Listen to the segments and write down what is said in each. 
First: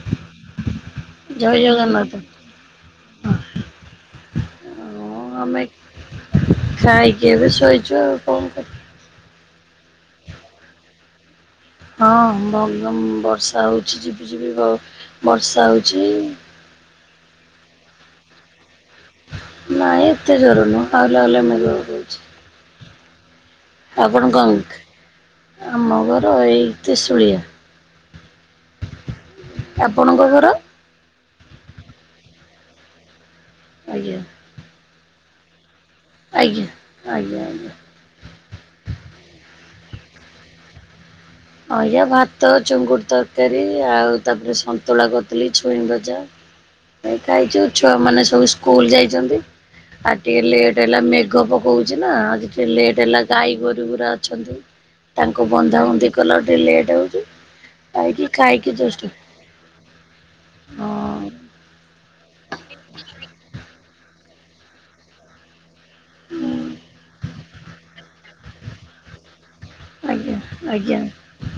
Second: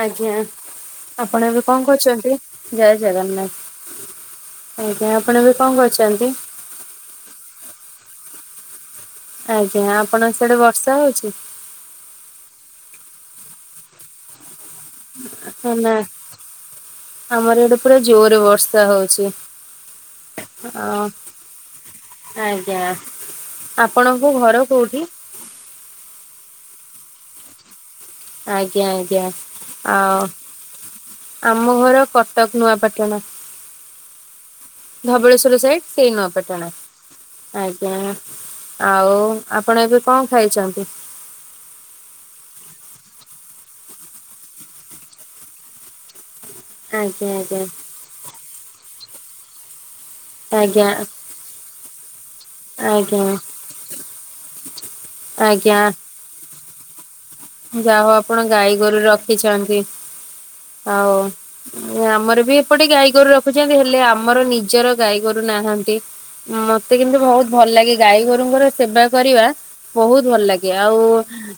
ଆଜ୍ଞା ଆପଣ ଜୟ ଏବେ କଣ ଜଗନ୍ନାଥ। କରୁଛନ୍ତି ଜୟ ଜଗନ୍ନାଥ। ଆଜ୍ଞା ହଁ ଆପଣ ଏବେ ଆମେ କଣ କରୁଛନ୍ତି। ଖାଇକି ଏବେ ଶୋଇଚୁ ଆଉ କଣ କରି ଆଜ୍ଞା ଆପଣ ସେଆଡେ ବର୍ଷା ହଉଛି। ହଁ ବ ବ ବର୍ଷା ହଉଛି ଯିବି ଯିବି ବ ବର୍ଷା ହେ ନା ହଉଛି। ଆମର ଏଇଠି ପୁରା ଜୋର ବର୍ଷା ହଉଛି। ନାଇଁ ଏତେ ଜୋରେ ଅ ନୁହ ହଉଲେ ହଉଲେ ମେଘ ପକଉଚି। ଆଜ୍ଞା। ଆପଣଙ୍କୁ କଣ ଘର କୋଉଠି। ଆମ ଘର ଏଇ ତିସୁଳିଆ। ଆଜ୍ଞା ଆଜ୍ଞା ଆପଣଙ୍କ ଆଉ ଘର? ଆମ ଘର କଟକ ନୂଆପାଟଣା। ଆଜ୍ଞା। ଧବଳେଶ୍ଵର ସାଇଡ ସେଇ ଆଜ୍ଞା ନୂଆପାଟଣା ଆଜ୍ଞା ଆଜ୍ଞା। ଆଉ ଆପଣ ଏବେ କଣ ଖାଇଛନ୍ତି। ଆଉ ଯେ ଭାତ ଚୁଙ୍ଗୁଡି ତରକାରୀ ଆଉ ତାପରେ ସନ୍ତୁଳା କରିଥିଲ ଛୁଇଁ ଭଜା। ଏଇ ଆଜ୍ଞା ଆଜ୍ଞା ଖାଇଛୁ ଛୁଆ ମାନେ ସବୁ ସ୍କୁଲ ଯାଇଛନ୍ତି। ଆଜି ଟିକେ ଲେଟ୍ ଆଜ୍ଞା ହେଲା ମେଘ ପକାଉଚି ନା, ଆଜି ଟିକେ ଲେଟ୍ ଆଜ୍ଞା ହେଲା ଗାଈ ଗୋରୁ ଗୁରା ଅଛନ୍ତି। ତାଙ୍କୁ ବନ୍ଧା ବନ୍ଧି କଲା କୁ ଟିକେ ଲେଟ୍ ହଉଚି। ଯା ହଉ ଆପଣ ଗାଈ ଗୋରୁ ର ଖିଛନ୍ତି ଆଉ ହଁ ଆମର ବି ଏପଟେ ଗାଈଗୋରୁ ରଖୁଛନ୍ତି ହେ ଲେ ଆମର ନିଜର ଗାଈ ଗୋରୁ ନାହାନ୍ତି, ମତେ କିନ୍ତୁ ବହୁତ୍ ଭଲ୍ ଲାଗେ ଗାଈ ଗୋରୁଙ୍କର ସେବା କରିବା ବହୁତ ଆଜ୍ଞା ଭଲ୍ ଲାଗେ, ଆଜ୍ଞା ଆଉ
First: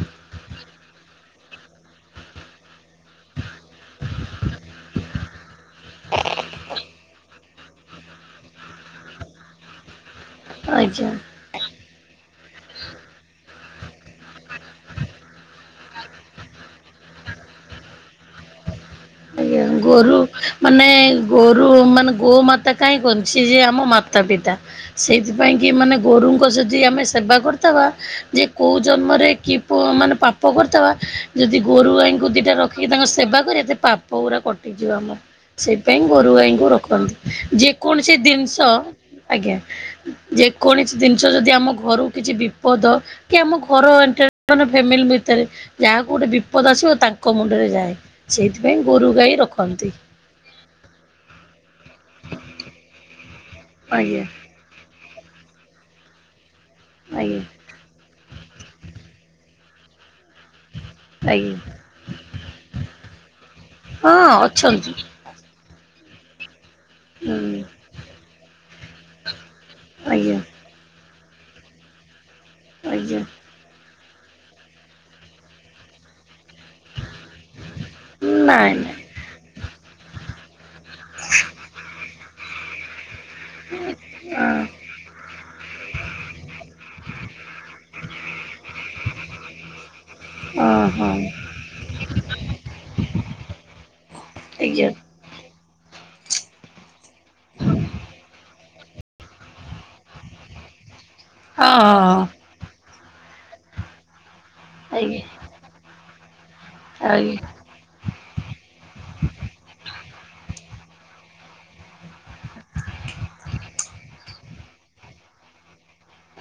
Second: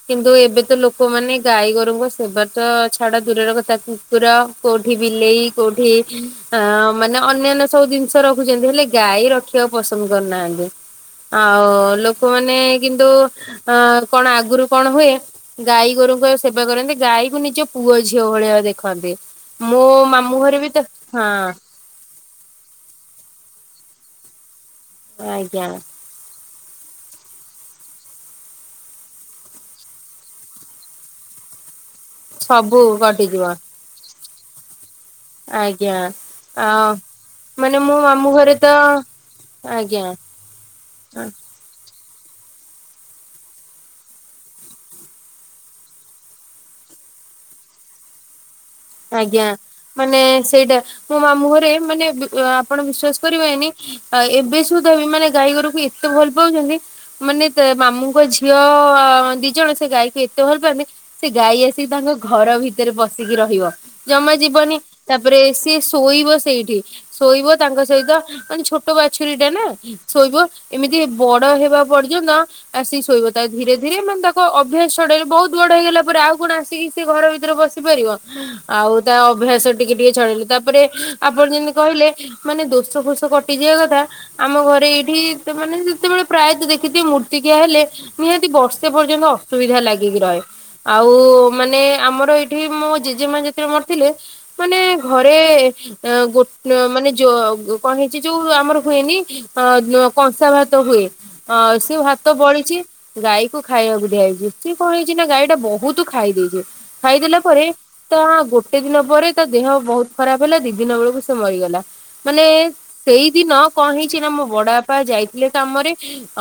କିନ୍ତୁ ଏବେ ତ ଲୋକମାନେ ଗାଈ ଗୋରୁଙ୍କ ସେବା ତ ଛାଡା ଦୂରର କଥା କୁକୁର କୋଉଠି ବିଲେଇ କୋଉଠି ଅ ମାନେ ଅନ୍ୟାନ୍ୟ ସବୁ ଜିନି ଷ ରଖୁଚନ୍ତି, ହେଲେ ଗାଈ ରଖିବାକୁ ପସନ୍ଦ କରୁନାହାନ୍ତି। ଆଜ୍ଞା। ଆଉ ଲୋକମାନେ କିନ୍ତୁ ଅ କଣ ଆଗରୁ କଣ ହୁଏ ଗାଈ ଗୋରୁଙ୍କ ସେବା କରନ୍ତି, ଗାଈକୁ ନିଜ ପୁଅ ଝିଅ ଭଳିଆ ଦେଖନ୍ତି। ଆଜ୍ଞା ମୋ ଗୋରୁ ମାମୁଁ ଘରେ ବି ତ ମାନେ ହଁ ଗୋରୁ ମାନେ ଗୋମାତା କାଇଁ କୁହନ୍ତି, ସେ ଯେ ଆମ ମାତା ପିତା ସେଇଥିପାଇଁ ଆଜ୍ଞା କିି ମାନେ ଗୋରୁଙ୍କ ଯଦି ଆମେ ସେବା କରୁଥବା ଯେ କୋଉ ଜନ୍ମରେ କି ପ ମାନେ ପାପ କରିଥବା ଯଦି ଗୋରୁ ଗଈଙ୍କୁ ଦିଟା ସବୁ ରଖିକି ତାଙ୍କ ସେବା କଟିଯିବ କରିବା, ସେ ପାପ ଗୁରା କଟିଯିବ ଆମର। ସେଇ ଆଜ୍ଞା। ପାଇଁ ଗୋରୁ ଆ ଗାଈଙ୍କୁ ରଖନ୍ତି, ଯେ ମାନେ ମୋ କୌଣସି ମାମୁଁ ଘରେ ଦିନ୍ଷ ତ ଆଜ୍ଞା ଆଜ୍ଞା। ଯେକୌଣସି ଜିନିଷ ଯଦି ଆମ ଘରୁ କିଛି ବି ପଦ କି ଆମ ଘରେ ଏଣ୍ଟାୟାର ମାନେ ଫ୍ୟାମିଲି ଭିତେରେ ଯାହାକୁ ଗୋଟେ ବିପଦ ଆସିବ ତାଙ୍କ ମୁଣ୍ଡରେ ଯାଏ, ସେଇଥି ଆଜ୍ଞା ମାନେ ସେଇଟା। ମୋ ମାମୁଁ ଘରେ ମାନେ ଆପଣ ବିଶ୍ଵାସ କରିବେନି ଆ ଆଜ୍ଞା ଏବେ ସୁଧା ବି ମାନେ ଗାଈ ଗୋରୁ କୁ ଏତେ ଭଲ ପାଉଚନ୍ତି ଆଜ୍ଞା ମାନେ ମାମୁଁଙ୍କ ଝିଅ ଦି ଜଣ ସେ ଗାଈକୁ ଏତେ ଭଲ୍ ପାଆନ୍ତି ସେ ଆଜ୍ଞା ଗାଈ ଆସିକି ତାଙ୍କ ଘର ଭିତରେ ପସିକି ରହିବ ହଁ ଜମା ଯିବନି। ଅଛନ୍ତି। ତାପରେ ସିଏ ଶୋଇବ ସେଇଠି, ଶୋଇବ ହୁଁ ତାଙ୍କ ସହିତ ମାନେ ଛୋଟ ବାଛୁରୀ ଟା ନା। ଆଜ୍ଞା ଶୋଇବ ଏମିତି ବଡ ହେବା ପର୍ଯ୍ୟନ୍ତ ଆସି ଆଜ୍ଞା ଶୋଇବ, ତା ଧୀରେ ଧୀରେ ମାନେ ତାକୁ ଅଭ୍ୟାସ୍ ଛଡେଇଲେ, ବହୁତ୍ ବଡ ହେଇଗଲା ପରେ ଆଉ କଣ ଆସିକି ସେ ଘର ଭିତରେ ବସି ପାରିବ। ନାଇଁ ଆଉ ତା ଅଭ୍ୟାସ ଟିକେ ଟିକେ ଛଡେଇଲୁ ତାପରେ ଆପଣ ଯେମିତି କହିଲେ ମାନେ ଦୋଷ ଫୋଷ କ ଟି ଜିବା କଥା ଆମ ନାଇଁ ଘରେ ଏଇଠି ମାନେ ଯେତେବେଳେ ପ୍ରାୟତଃ ଦେଖିଥିବେ ମୂର୍ତ୍ତିକିଆ ହେଲେ ନିହାତି ବର୍ଷେ ପର୍ଯ୍ୟନ୍ତ ଅସୁବିଧା ଲାଗିକି ରହେ। ହଁ ହଁ ଆଉ ହଁ ମାନେ ଆମର ଏଇଠି ମୋ ଜେଜେମା ଯେତେବେଳେ ମରିଥିଲେ ମାନେ ଆଜ୍ଞା ଘରେ ଅ ଗୋଟ ମାନେ ଯୋ କଣ ହେଇଚି ଯୋଉ ଆମର ହୁଏନି ହଁ କଂସା ଭାତ ହୁଏ। ହଁ ସେ ଭାତ ବଳିଛି ଗାଈ କୁ ଖାଇବାକୁ ଦିଆହେଇଚି। ସ କଣ ହେଇଚି ହଁ ନା ଗାଈ ଟା ବହୁତୁ ଖାଇ ଦେଇଚି, ଆଜ୍ଞା ଆଜ୍ଞା ଖାଇଦେଲା ପରେ ତା ଗୋଟେ ଦିନ ପରେ ତା ଦେହ ବହୁତ୍ ଖରାପ୍ ହେଲା, ଦି ଦିନ ବେଳକୁ ସେ ମରିଗଲା। ମାନେ ସେଇଦିନ କଣ ହେଇଚି ନା ମୋ ବଡାପା ଯାଇ ଥିଲେ କାମରେ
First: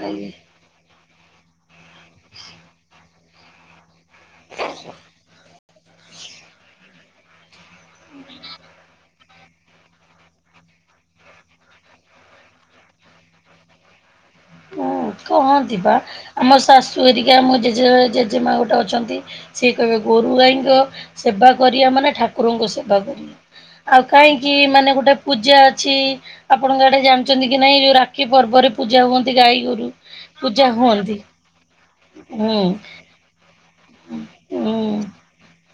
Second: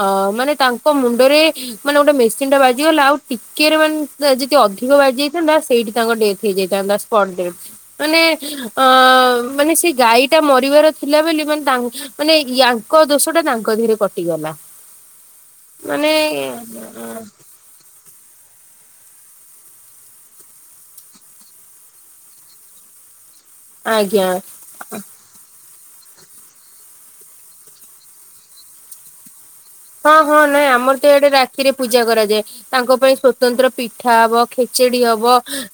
ଆଜ୍ଞା। ମାନେ ତାଙ୍କ ମୁଣ୍ଡରେ ମାନେ ଗୋଟେ ମେସିନ୍ ଟା ବାଜିଗଲା ଆଉ ଟିକେରେ ମାନେ ଯଦି ଅଧିକ ବାଜି ଯାଇଥାନ୍ତା, ସେଇଠି ତାଙ୍କ ଡେଥ ହେଇଯାଇଥାନ୍ତା ସ୍ପଟ୍ ଡେଥ୍। ମାନେ ଅଁ ମାନେ ସେ ଗାଈ ଟା ମରିବାର ଥିଲା ବୋଲି ମାନେ ତାଙ୍କ ମାନେ ୟାଙ୍କ ଦୋଷ ଟା ତାଙ୍କ ଧିଏରେ କଟିଗଲା। ହୁଁ କହନ୍ତି ବା, ମାନେ ଆମ ଶାଶୁ ହେରିକା ମୋ ଜେଜେ ଜେଜେମା ଗୋଟେ ଅଛନ୍ତି ସିଏ କହିବେ ଗୋରୁ ଗାଈଙ୍କ ସେବା କରିଆ ମାନେ ଠାକୁରଙ୍କ ସେବା କରିବା। ଆଉ ଆଜ୍ଞା କାଇଁକି ମାନେ ଗୋଟେ ପୂଜା ଅଛି ଆପଣଙ୍କ ଆଡ଼େ ଜାଣିଚନ୍ତି କି ନାଇଁ ଯୋଉ ରାକ୍ଷୀ ପର୍ବରେ ପୂଜା ହୁଅନ୍ତି ଗାଈ। ଗୋରୁ ହଁ-ହଁ ପୂଜା ନାଇଁ ଆମର ତ ହୁଅନ୍ତି ଇଆଡେ ରାକ୍ଷୀରେ ପୂଜା କରାଯାଏ, ହୁଁ ତାଙ୍କ ପାଇଁ ସ୍ୱ ତନ୍ତ୍ର ପିଠା ହବ, ଉଁ ଖେଚେଡି ହବ,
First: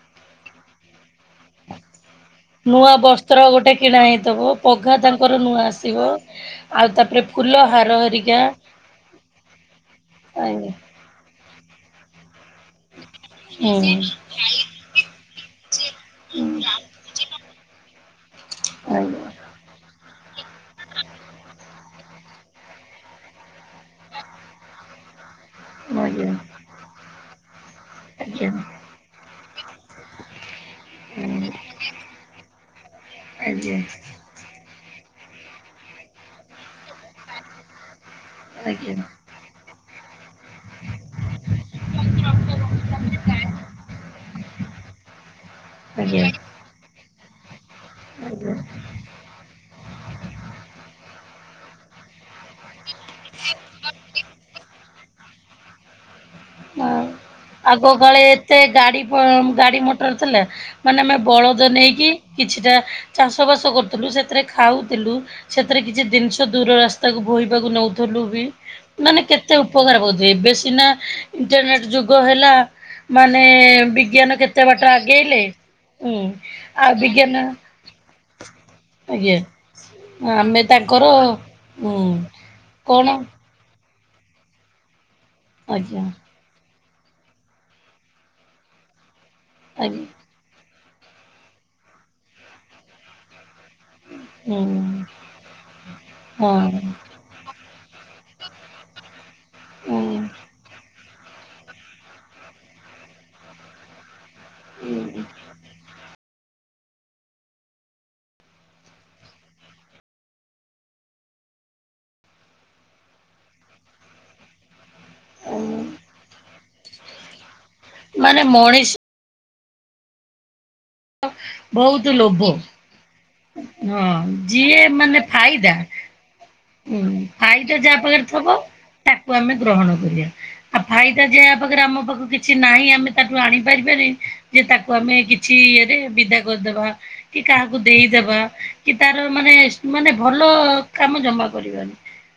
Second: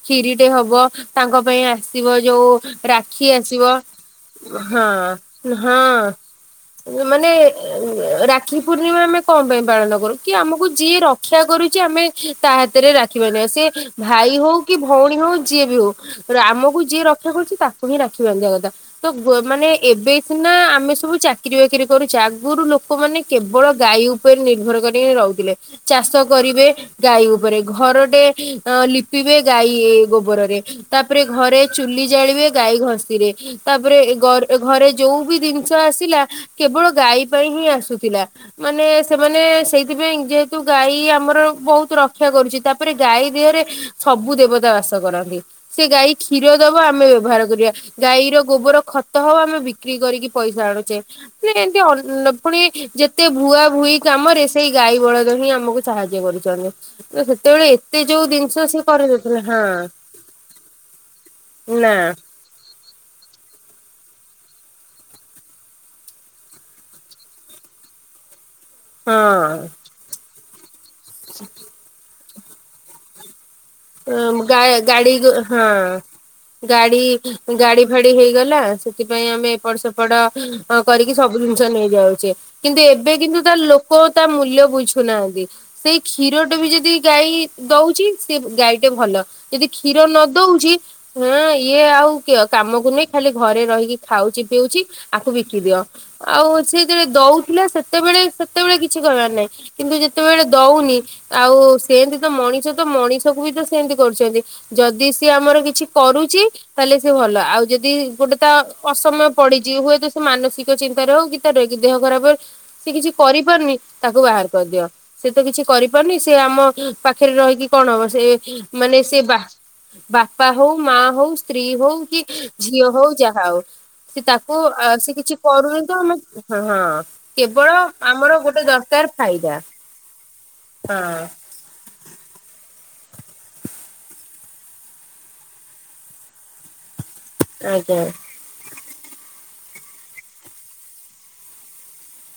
କ୍ଷିରିଟେ ହବ, ତାଙ୍କ ପାଇଁ ଆ ସିବ ଯୋଉ ନୂଆ ରାକ୍ଷୀ ବସ୍ତ୍ର ଆସିବ, ଗୋଟେ କିଣା ହେଇଥିବ ପଘା ତାଙ୍କର ନୂଆ ହଁ-ହଁ। ଆସିବ। ଆଉ ତାପରେ ମାନେ ଫୁଲ ହାର ହେରିକା ରାକ୍ଷୀ ପୂର୍ଣ୍ଣିମା ଆମେ କଣ ପାଇଁ ପାଳନ କରୁ? କି ଆମକୁ ଆଜ୍ଞା ଯିଏ ରକ୍ଷା କରୁଛି ଆମେ ତା ହାତରେ ରାକ୍ଷୀ ବାନ୍ଧିବା ସେ ହୁଁ ଆଜ୍ଞା ଭାଇ ହଉ କି ଭଉଣୀ ହଉ ଯିଏ ବି ହଉ ଆମକୁ ଯିଏ ରକ୍ଷା କରୁଛି ତା ତାକୁ ହିଁ ରାକ୍ଷୀ ବାନ୍ଧିବା କଥା। ତ ମାନେ ଏବେ ସିନା ଆମେ ସବୁ ଚାକିର ବାକିରି କରୁଛେ। ଆଗରୁ ଲୋକମାନେ କେବଳ ଗାଈ ଉପରେ ନିର୍ଭର କରିକି ରହୁଥିଲେ। ଚାଷ ଆଜ୍ଞା କରିବେ ଗାଈ ଉପରେ। ଘରଟେ ଆଜ୍ଞା ଲିପି ଲିପିବେ ଗାଈ ଗୋବରରେ। ତାପରେ ହୁଁ। ଘରେ ଚୁଲି ଜାଳିବେ ଗାଈ ଘଷିରେ। ଆଜ୍ଞା ତାପରେ ଗ ଘରେ ଯୋଉ ବି ଜିନିଷ ଆସିଲା କେବଳ ଗାଈ ପାଇଁ ହିଁ ଆସୁଥିଲା। ମାନେ ଆଜ୍ଞା ସେମାନେ ସେଇଥିପାଇଁ ଯେହେତୁ ଗାଈ ଆମର ବହୁତ ରକ୍ଷା କରୁଛି। ତା ତାପରେ ଗାଈ ଦେହରେ ସବୁ ଦେବତା ବାସ କରନ୍ତି। ସେ ଗାଈ ଆଜ୍ଞା କ୍ଷୀର ଦେବ ଆମେ ବ୍ୟବହାର କରିବା। ଗାଈର ଗୋବର ଖତ ତ ଆମେ ବିକ୍ରି କରିକି ପଇସା ଆଣୁଛେ। ଏମତି ଅ ପୁଣି ଯେତେ ଭୁଆ ଭୁଇ କାମରେ ସେଇ ଗାଈ ବଳଦ ହିଁ ଆମକୁ ସାହାଯ୍ୟ କରିଛନ୍ତି। ଆଉ ତ ସେତେବେଳେ ଆଗ ଏତେ କାଳେ ଯୋଉ ଏତେ ଜିନିଷ ସେ ଗାଡ଼ି ପ କରିଦଉଥିଲା। ହଁ, ଗାଡ଼ି ମଟର ଥିଲା ମାନେ ଆମେ ବଳଦ ନା ନେଇକି କିଛିଟା ଚାଷବାସ କରୁଥିଲୁ। ସେଥିରେ ଖାଉଥିଲୁ। ସେଥିରେ କିଛି ଜିନିଷ ଦୂର ରାସ୍ତାକୁ ବୋହିବାକୁ ନଉଥିଲୁ ବି ମାନେ କେତେ ହଁ। ଉପକାର ପାଉଥିବେ। ଏବେ ସିନା ଇଣ୍ଟରନେଟ୍ ଯୁଗ ହେଲା ମାନେ ବିଜ୍ଞାନ ଗା କେତେ ବାଟ ଗାଡି ଆଗେଇଲେ ହଁ ହୁଁ ଆଉ ଗାଡି ବିଜ୍ଞାନ ଗାଡି ଫାଡି ହେଇଗଲା। ସେଥିପାଇଁ ଆଜ୍ଞା ଆମେ ଏପଟ ସେପଡ ଆମେ ତାଙ୍କର କରିକି ସବୁ ଜିନିଷ ହୁଁ ନେଇଯାଉଛେ, କିନ୍ତୁ କଣ ଏବେ କିନ୍ତୁ ତା ଲୋକ ତା ମୂଲ୍ୟ ବୁଝୁନାହାନ୍ତି। ସେଇ ଆଜ୍ଞା କ୍ଷୀରଟେ ବି ଯଦି ଗାଈ ଦଉଛି ସେ ଗାଈଟେ ଭଲ। ଯଦି କ୍ଷୀର ଆଜ୍ଞା ନ ଦଉଛି ହଁ ଇଏ ଆଉ କାମକୁ ନୁହେଁ ଖାଲି ଘରେ ରହିକି ଖାଉଛି ପିଉଛି ହୁଁ ଆକୁ ବିକି ଦିଅ। ଆଉ ସେ ହଁ ଯେତେବେଳେ ଦଉଥିଲା ସେ ସେତେବେଳେ ସେତେବେଳେ କିଛି କରିବାର ନାହିଁ। କିନ୍ତୁ ଉଁ ଯେତେବେଳେ ଦଉନି ଆଉ ସେମତି ତ ମଣିଷ ତ ମଣିଷ ବି ତ ସେମିତି କରୁଛନ୍ତି। ଯଦି ସିଏ ଆମର କିଛି କରୁଛି ତାହେଲେ ସେ ଭଲ। ଆଉ ଯଦି ଗୋଟେ ତା ଅସମୟ ପଡିଛି ହୁଏତ ସେ ମାନସିକ ଚିନ୍ତାରେ ହଉ କି [unintelligible] ଦେହ ଖରାପ ସେ କିଛି କରିପାରୁନି ତାକୁ ବାହାର କରିଦିଅ। ସେ ତ କିଛି କରିପାରୁନି ସେ ଆମ ପାଖରେ ରହିକି କଣ ହବ। ମାନେ ସେ ମଣିଷ ମାନେ ସେବା ବାପା ହଉ ମା ହଉ ସ୍ତ୍ରୀ ହଉ। ବହୁତ କି ଲୋଭ ଝିଅ ହଉ ଯାହା ଥାଉ ହଁ ସେ ତାକୁ ଯିଏ ସେ ମାନେ କିଛି ଫାଇଦା କରୁନି ତ ଆମେ ହଁ ହଁ ଉଁ ଫାଇଦା କେବଳ ଯାହା ପାଖରେ ଆମର ଥବ ଗୋଟେ ଦରକାର ତାକୁ ଆମେ ଫାଇଦା। ଗ୍ରହଣ କରିବା। ଆଉ ଫାଇଦା ହଁ ଯାହା ପାଖରେ ଆମ ପାଖକୁ କିଛି କିଛି ନାହିଁ ଆମେ ତାକୁ ଆଣିପାରିବାନି ଯେ ତାକୁ ଆମେ କିଛି ଦେଇ ବିଦା କରିଦବା। କି କାହାକୁ ଆଜ୍ଞା ଦେଇଦବା କି ତାର ମାନେ ମାନେ ଭଲ କାମ ଜମା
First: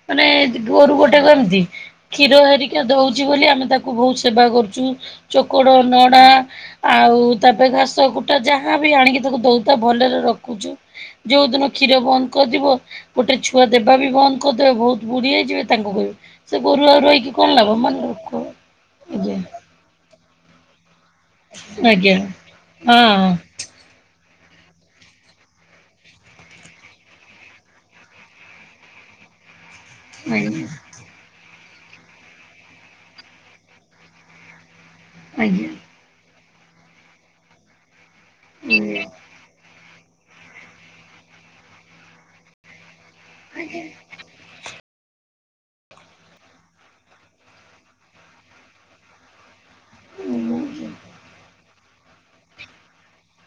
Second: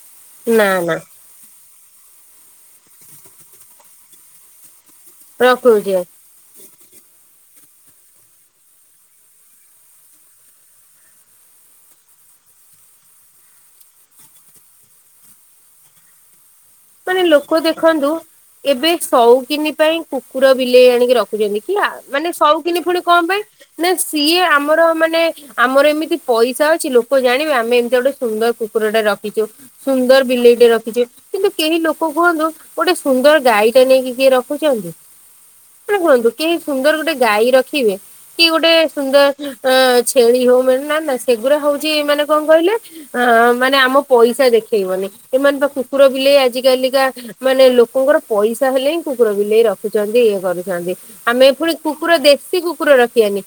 ମାନେ ନା ପୁଅର ନା ଗୋଟେ ଗଲତି କ୍ଷୀର ହେରିକା ଦଉଚି ବୋଲି ଆମେ ତାକୁ ବହୁତ ସେବା କରୁଚୁ ଚୋକଡ, ରଖୁଛି ଆ ନଡା ଆଉ ତା ପାଇଁ ଘାସ, କୁଟା ଯାହା ବି ଆଣିକି ତାକୁ ଦଉ ତା ଭଲରେ ରଖୁଛୁ। ଯୋଉ ଦିନ କ୍ଷୀର ବନ୍ଦ କରିବ ଗୋଟେ ଛୁଆ ଦେବା ବି ବନ୍ଦ କରିଦେବେ ବହୁତ ବୁଢି ହେଇଯିବେ ତାଙ୍କୁ କହିବି ସେ ଗୋରୁ ଆଉ ମାନେ ରହିକି କଣ ଲୋକ ଲାଭ ମାନେ ଦେଖନ୍ତୁ ଲୋକ ଏବେ ଆଜ୍ଞା ସଉକିନି ପାଇଁ କୁକୁର ବିଲେଇ ଆଣିକି ରଖୁଛନ୍ତି କି ଆ ଆଜ୍ଞା ମାନେ ସଉକିନି ହଁ ପୁଣି କଣ ପାଇଁ। ନା ସିଏ ଆମର ମାନେ ଆମର ଏମିତି ପଇସା ଅଛି ଲୋକ ଜାଣିବେ ଆମେ ଏମିତିଆ ଗୋଟେ ସୁନ୍ଦର କୁକୁର ଟା ରଖିଛୁ। ସୁନ୍ଦର ବିଲେଇ ଆଜ୍ଞା ଟେ ରଖିଛୁ। କିନ୍ତୁ କେହି ଲୋକ କୁହନ୍ତୁ ଗୋଟେ ସୁନ୍ଦର ଗାଈଟେ ନେଇକି କିଏ ରଖୁଛନ୍ତି। ଆଜ୍ଞା ଆପଣ କୁହନ୍ତୁ କେହି ସୁନ୍ଦର ଗୋଟେ ଗାଈ ରଖିବେ କି ଗୋଟେ ସୁନ୍ଦର ଅ ଛେଳି ହଉ ମା ନା ନା ସେଗୁଡା ହୋଉଛି ମାନେ କଣ କହିଲେ, ଆ ମାନେ ଆମ ପଇସା ଦେଖେଇବନି। ଏମାନେ ବା କୁକୁର ବିଲେଇ ଆ ଆଜି କାଲିକା ମାନେ ଲୋକଙ୍କର ପଇସା ହେଲେ ହିଁ କୁକୁର ବିଲେଇ ରଖ ଖୁଚନ୍ତି, ଇଏ କରୁଛନ୍ତି। ଆମେ ପୁଣି କୁକୁର ଦେଶୀ କୁକୁର ରଖିବାନି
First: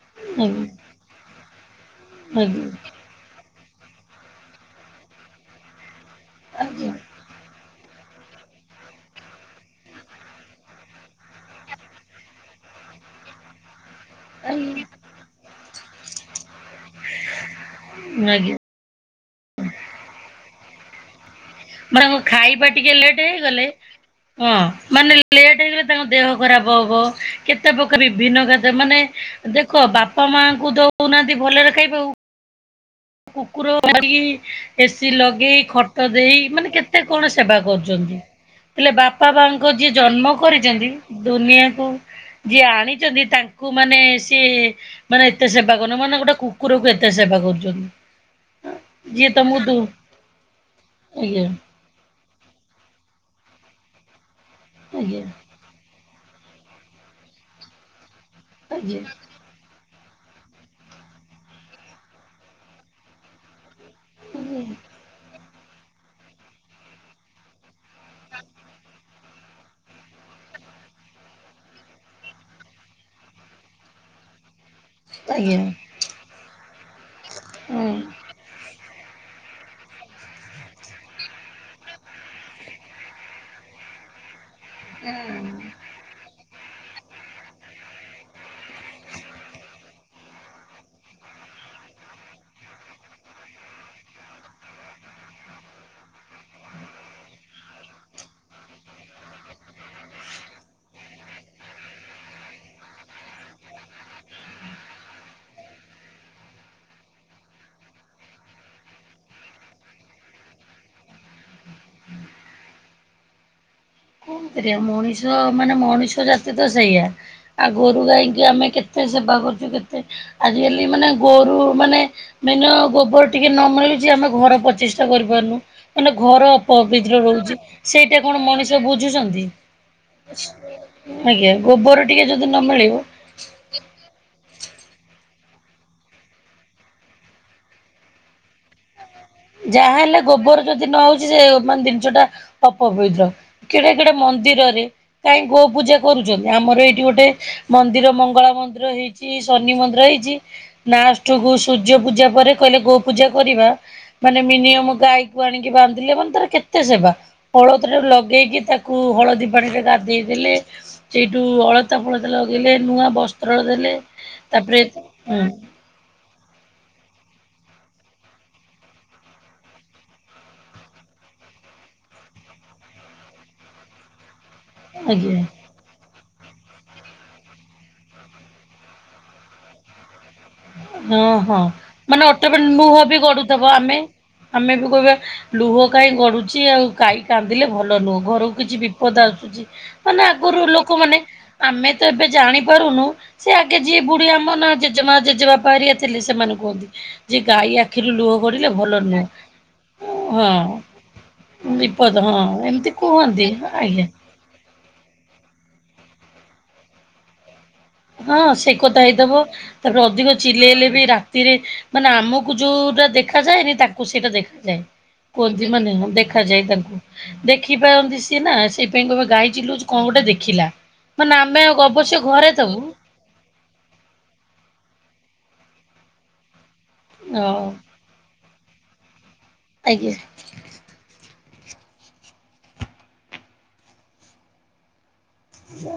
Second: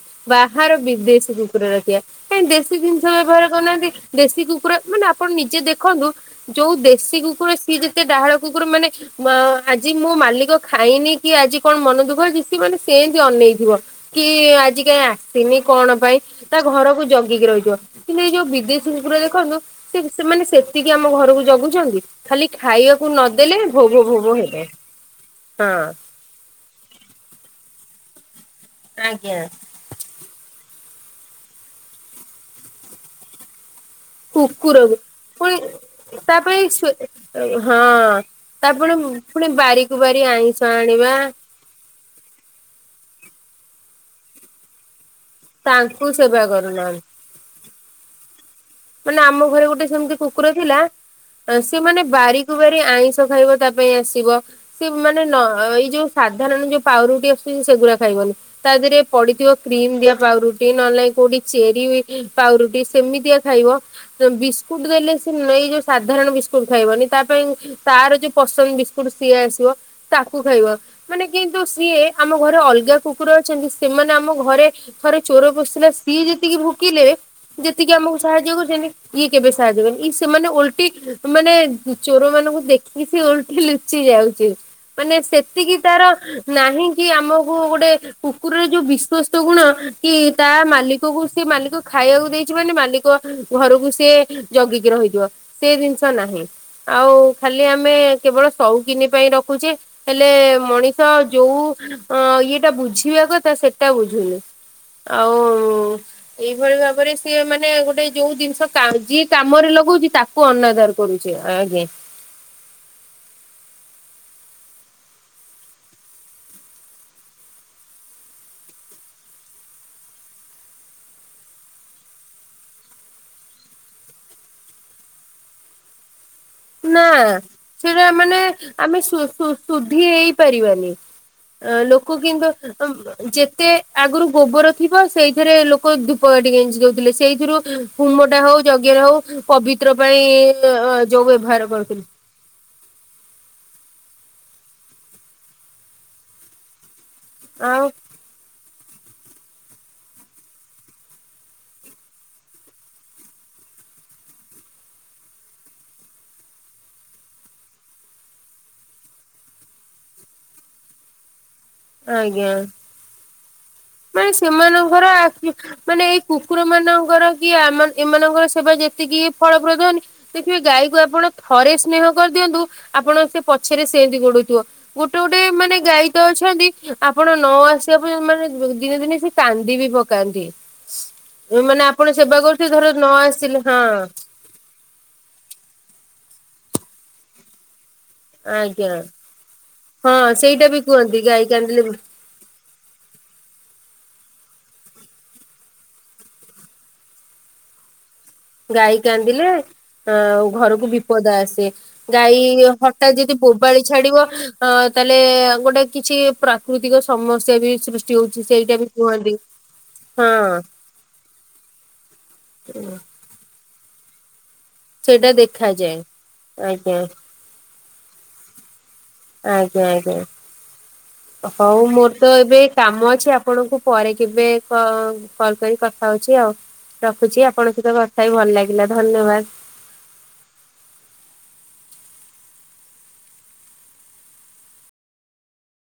ଆଜ୍ଞା ବାହାର ବିଦେଶୀ କୁକୁର ରଖିବା। ଆଜ୍ଞା କାଇଁ ଦେଶୀ ଜି ବ୍ୟବହାର କରୁନାହାନ୍ତି। ଦେଶୀ କୁକୁର, ମାନେ ଆପଣ ନିଜେ ଦେଖନ୍ତୁ, ଯୋଉ ଆଜ୍ଞା ଦେଶୀ କୁକୁର ସିଏ ଯେ ସେ ଡାହାଳ କୁକୁର ମାନେ ମୋ ଆଜି ମୋ ମାଲିକ ଖାଇନି କି, ଆଜି କଣ ମନ ଦୁଃଖ କି, ସେ ମାନେ ସେମତି ଅନେଇଥିବ। କି ଆଜି କାଇଁ ଆସିନି କଣ ପାଇଁ? ତା ଘରକୁ ଜଗିକି ରହିଥିବ। କିନ୍ତୁ ଏଇ ଯୋଉ ଆଜ୍ଞା ବିଦେଶୀ କୁକୁର ଦେଖନ୍ତୁ, ସେ ସେମାନେ ସେତିକି ଆମ ଘରକୁ ଜଗୁ ମାନେ ତାଙ୍କ ଖାଇବା ଟିକେ ଲେଟ୍ ହେଇଗଲେ। ଭୋ ଭୋ ଭୋ ଭୋ ହଁ, ହେବେ ମାନେ ଲେ ଲେଟ୍ ହେଇଗଲେ ହଁ। ତାଙ୍କ ଦେହ ଖରାପ ହବ। କେତେ ପ୍ରକାର ଭିନ୍ନ ଖାଦ୍ୟ ମାନେ ଆଜ୍ଞା। ଦେ ଦେଖ ବାପା ମାଙ୍କୁ ଦଉନାହାନ୍ତି ଭଲରେ ଖାଇବାକୁ କୁକୁର ଆଣି, କୁକୁରକୁ ଏସି ପୁଣି ଲଗେଇ, ଖଟ ଦେଇ ତାପରେ ମାନେ ସ୍ଵେ କେତେ କଣ ସେବା ହଁ। କରୁଚନ୍ତି। ହେଲେ ତାପରେ ବାପା ପୁଣି ମାଙ୍କୁ ଯିଏ ବାରିକୁ ବାରି ଜନ୍ମ ଆଇଁଷ କରିଚନ୍ତି, ଆଣିବା ଦୁନିଆକୁ ଯିଏ ଆଣିଚନ୍ତି ତାଙ୍କୁ ମାନେ ସିଏ ମାନେ ଏତେ ସେବା କରୁନ, ତାଙ୍କୁ ମାନେ ଗୋଟେ ସେବା କୁକୁରକୁ କରୁନାହାନ୍ତି। ଏତେ ସେବା କରୁଚନ୍ତି। ମାନେ ଆମ ଘରେ ଗୋଟେ ସେମିତି କୁକୁର ଥିଲା। ଆଜ୍ଞା ସେ ସେ ମାନେ ବାରିକୁ ବାରି, ଆଇଁଷ ଖାଇବ ତା ପାଇଁ ଆସିବ। ସେ ଆଜ୍ଞା ମାନେ ନ ଏଇ ଯୋଉ ସାଧାରଣ ଯୋଉଁ ପାଉରୁଟି ଆସୁଛି ସେଗୁରା ଖାଇବନି। ତା ଦେହରେ ଆଜ୍ଞା ପଡିଥିବ କ୍ରିମ୍ ଦିଆ ପାଉରୁଟି, ନହଲେ ନାହିଁ କୋଉଠି ଚେରି ଇ ପାଉରୁଟି, ସେମିତିଆ ଖାଇବ। ବିସ୍କୁଟ୍ ଦେଲେ ସେ ଏଇ ଯୋଉ ସାଧାରଣ ବିସ୍କୁଟ୍ ଖାଇବନି ତା ପାଇଁ ତାର ଯୋଉ ପସନ୍ଦ ବିସ୍କୁଟ୍ ସିଏ ଆସିବ, ତାକୁ ଖାଇବ। ମାନେ କିନ୍ତୁ ସିଏ, ଆମ ଘରେ ଅଲଗା କୁକୁର ଅଛନ୍ତି ସେମାନେ ଆମ ଘରେ ଥରେ ଚୋର ଆଜ୍ଞା ପଶିଥିଲେ ସିଏ ଯେତିକି ଭୁକିଲେ, ଆଜ୍ଞା ଯେତିକି ଆମକୁ ସାହାଯ୍ୟ କରିଛନ୍ତି ଇଏ କେବେ ସାହାଯ୍ୟକରିବେନି। ସେମାନେ ଓଲ୍ଟି ମାନେ ଚୋର ମାନଙ୍କୁ ଦେଖିକି ସେ ଓଲ୍ଟି ଲୁଚି ଚି ଯାଉଛି। ମାନେ ହଁ। ସେତିକି ତାର ନାହିଁ କି ଆମକୁ ଗୋଟେ କୁକୁରର ଯୋଉ ବିଶ୍ଵସ୍ତ ଗୁଣ କି ତା ମାଲିକକୁ ସେ ମାଲିକ ଖାଇବାକୁ ଦେଇଛି ମାନେ ମାଲିକ ଘରକୁ ସିଏ ଜଗିକି ରହିଯିବ ସେ ଜିନିଷ ନାହିଁ। ଆଉ ଖାଲି ଆମେ କେବଳ ସଉକିନି ପାଇଁ ରଖୁଛେ ହେଲେ ମଣିଷ ଯୋଉ ଇଏଟା ବୁଝିବା କଥା ସେଟା ବୁଝୁନି। ଆଉ ଏଇଭଳି ଭାବରେ ସିଏ ମାନେ ଗୋଟେ ଯୋଉ ଜିନିଷ କାମ୍, ଯିଏ କାମରେ ଲଗଉଛି ତାକୁ ଅନାଦର କରୁଚ୍ଛେ। ଆଜ୍ଞା। ରେ ମଣିଷ ମାନେ ମଣିଷ ଜାତି ତ ସେଇଆ ଆ ଗୋରୁ ଗାଈକି ଆମେ କେତେ ସେବା କରୁଛୁ, କେତେ ଆଜିକାଲି ମାନେ ଗୋରୁ ମାନେ ବିନା ଗୋବର ଟିକେ ନ ମିଳୁଛି ଆମେ ଘର ପ୍ରଚିଷ୍ଟା କରିପାରୁନୁ। ମାନେ ଘର ନା ପବିତ୍ର ରହୁଛି। ସେଟା ସେଇଟା ମାନେ କଣ ମଣିଷ ବୁ ଆମେ ସୁ ବୁଝୁଛନ୍ତି। ସୁ ଶୁଦ୍ଧି ହେଇପାରିବାନି। ଆଜ୍ଞା, ଗୋବର ଟିକେ ଯଦି ନ ମିଳିବ ତେ ଆଗରୁ ଗୋବର ଥିବ, ସେଇଥିରେ ଲୋକ ଧୂପକାଠି ଗେଞ୍ଜି ଦେଉଥିଲେ। ସେଇଥିରୁ ହୁମଟେ ହୋଉ, ଯଜ୍ଞ ରେ ହେଉ ଯାହା ହେଲେ ଗୋବର ଯଦି ନ ହଉଛି ସେ ବ୍ୟବହାର ମାନେ କରୁଥିଲେ ଜିନିଷଟା ଅପବିତ୍ର। କେଡେ କେଡେ ମନ୍ଦିରରେ କାହିଁ ଗୋ ପୂଜା କରୁଛନ୍ତି। ଆମର ଏଇଠି ଗୋଟେ ଆଉ ମନ୍ଦିର, ମଙ୍ଗଳା ମନ୍ଦିର ହେଇ ଛି, ଶନି ମନ୍ଦିର ହେଇଛି। ନାଷ୍ଟ କୁ ସୂର୍ଯ୍ୟ ପୂଜା ପରେ କହିଲେ ଗୋ ପୂଜା କରିବା ମାନେ ମିନିୟମ୍ ଗାଈକୁ ଆଣିକି ବାନ୍ଧିଲେ, ମାନେ ତାର କେତେ ସେବା? ଅଳତା ଲଗେଇକି ତାକୁ ହଳଦୀ ପାଣିରେ ଗାଧେଇ ଦେଲେ। ସେଇଠୁ ଅଳତ୍ ଅଳତା, ଫଳତା ଆଜ୍ଞା। ଲଗେଇଲେ, ନୂଆ ବସ୍ତ୍ର ଦେଲେ ମାନେ ତାପରେ ସେମାନଙ୍କର ହୁଁ ଆଖି ମାନେ ଏଇ କୁକୁର ମାନଙ୍କର କି ଆମ ଏମାନଙ୍କର ସେବା ଯେତିକି ଫଳପ୍ରଦ ନୁହଁ। ଦେଖିବେ ଗାଈକୁ ଆପଣ ଥରେ ସ୍ନେହ କରିଦିଅନ୍ତୁ। ଆପଣଙ୍କ ପଛରେ ସେମିତି ଗୋଡଉଥିବ। ଗୋଟେ ଗୋଟେ ଆଜ୍ଞା ମାନେ ଗାଈ ତ ଅଛନ୍ତି। ଆପଣ ନ ଆସିବା ପର୍ଯ୍ୟନ୍ତ ମାନେ ଦିନେ ଦିନେ ସେ କାନ୍ଦି ବି ପକାନ୍ତି। ଓହୋ ଆପଣ ମାନେ ସେବା ଅଟକ କରୁଥିବେ ଧର ନୁହ ନ ବି ଆସିଲେ ଗଡୁଥିବ ହଁ ଆମେ ଆମେ ବି କହିବା ଲୁହ କାହିଁ ଗଡୁଛି ଆଉ। ଗାଈ କାନ୍ଦିଲେ ଭଲ ନୁହେଁ। ଘରକୁ କିଛି ଆଜ୍ଞା। ବିପଦ ଆସୁଛି। ହଁ ମାନେ ଆଗରୁ ସେଇଟା ବି ଲୋକମାନେ କୁହନ୍ତି ଗାଈ କାନ୍ଦିଲେ ଆମେ ବି ତ ଏବେ ଜାଣି ପାରୁନୁ ସେ ଆଗେ ଯିଏ ବୁଢୀ ଆମ ନା ଜେଜେମା ଜେଜେ ବାପା ହେରୀକାଥିଲେ ସେମାନେ କୁହନ୍ତି। ଯେ ଗାଈ ଆଖିରୁ ଲୁହ ଗଡିଲେ ଭଲ ଗାଈ ନୁହଁ କାନ୍ଦିଲେ ଆଉ ହଁ। ଘରକୁ ବିପଦ ଆସେ। ବିପଦ ଗାଈ ହଁ ଏମିତି ହଠତ୍ ଯଦି କୁହନ୍ତି ବୋବାଳି ଆଜ୍ଞା। ଛାଡିବ ହଁ ତାହେଲେ ଗୋଟେ କିଛି ପ୍ରାକୃତିକ ସମସ୍ୟା ବି ସୃଷ୍ଟି ହଁ ହଉଛି ସେ ସେଇଟା ବି କଥା ହେଇଥବ। କୁହନ୍ତି। ତାପରେ ଅଧିକ ହଁ ଚିଲେଇଲେ ବି ରାତିରେ ମାନେ ଆମକୁ ମୁଁ ଯୋଉଟା ଦେଖ ଯାଏନି ତାଙ୍କୁ ସେଇଟା। ଦେଖାଯାଏ। ସେଇଟା କୁହନ୍ତି ମାନେ ଦେଖାଯାଏ ଦେଖାଯାଏ ତାକୁ। ଆଜ୍ଞା ଦେଖିପାରନ୍ତି ସିଏ ନା। ସେଇ ପୁଣି କହିବ ଗାଈ ଆଜ୍ଞା ଚିଲାଉଛି କଣ ଆଜ୍ଞା। ଗୋଟେ ଦେଖିଲା। ନା ମାନେ ଆମେ ଅବଶ୍ୟ ଘରେ ଥବୁ ମୁଁ ଅଛି ଆପଣଙ୍କୁ ପରେ କେବେ କଲ କଲ୍ କରି କଥା ହଉଛି ଆଉ। ଅ ରଖୁଛି। ଆପଣଙ୍କ ସହିତ କଥା ହି ଭଲ ଲାଗିଲା ଧନ୍ୟବାଦ। ଆଜ୍ଞା [inaudible] ଆ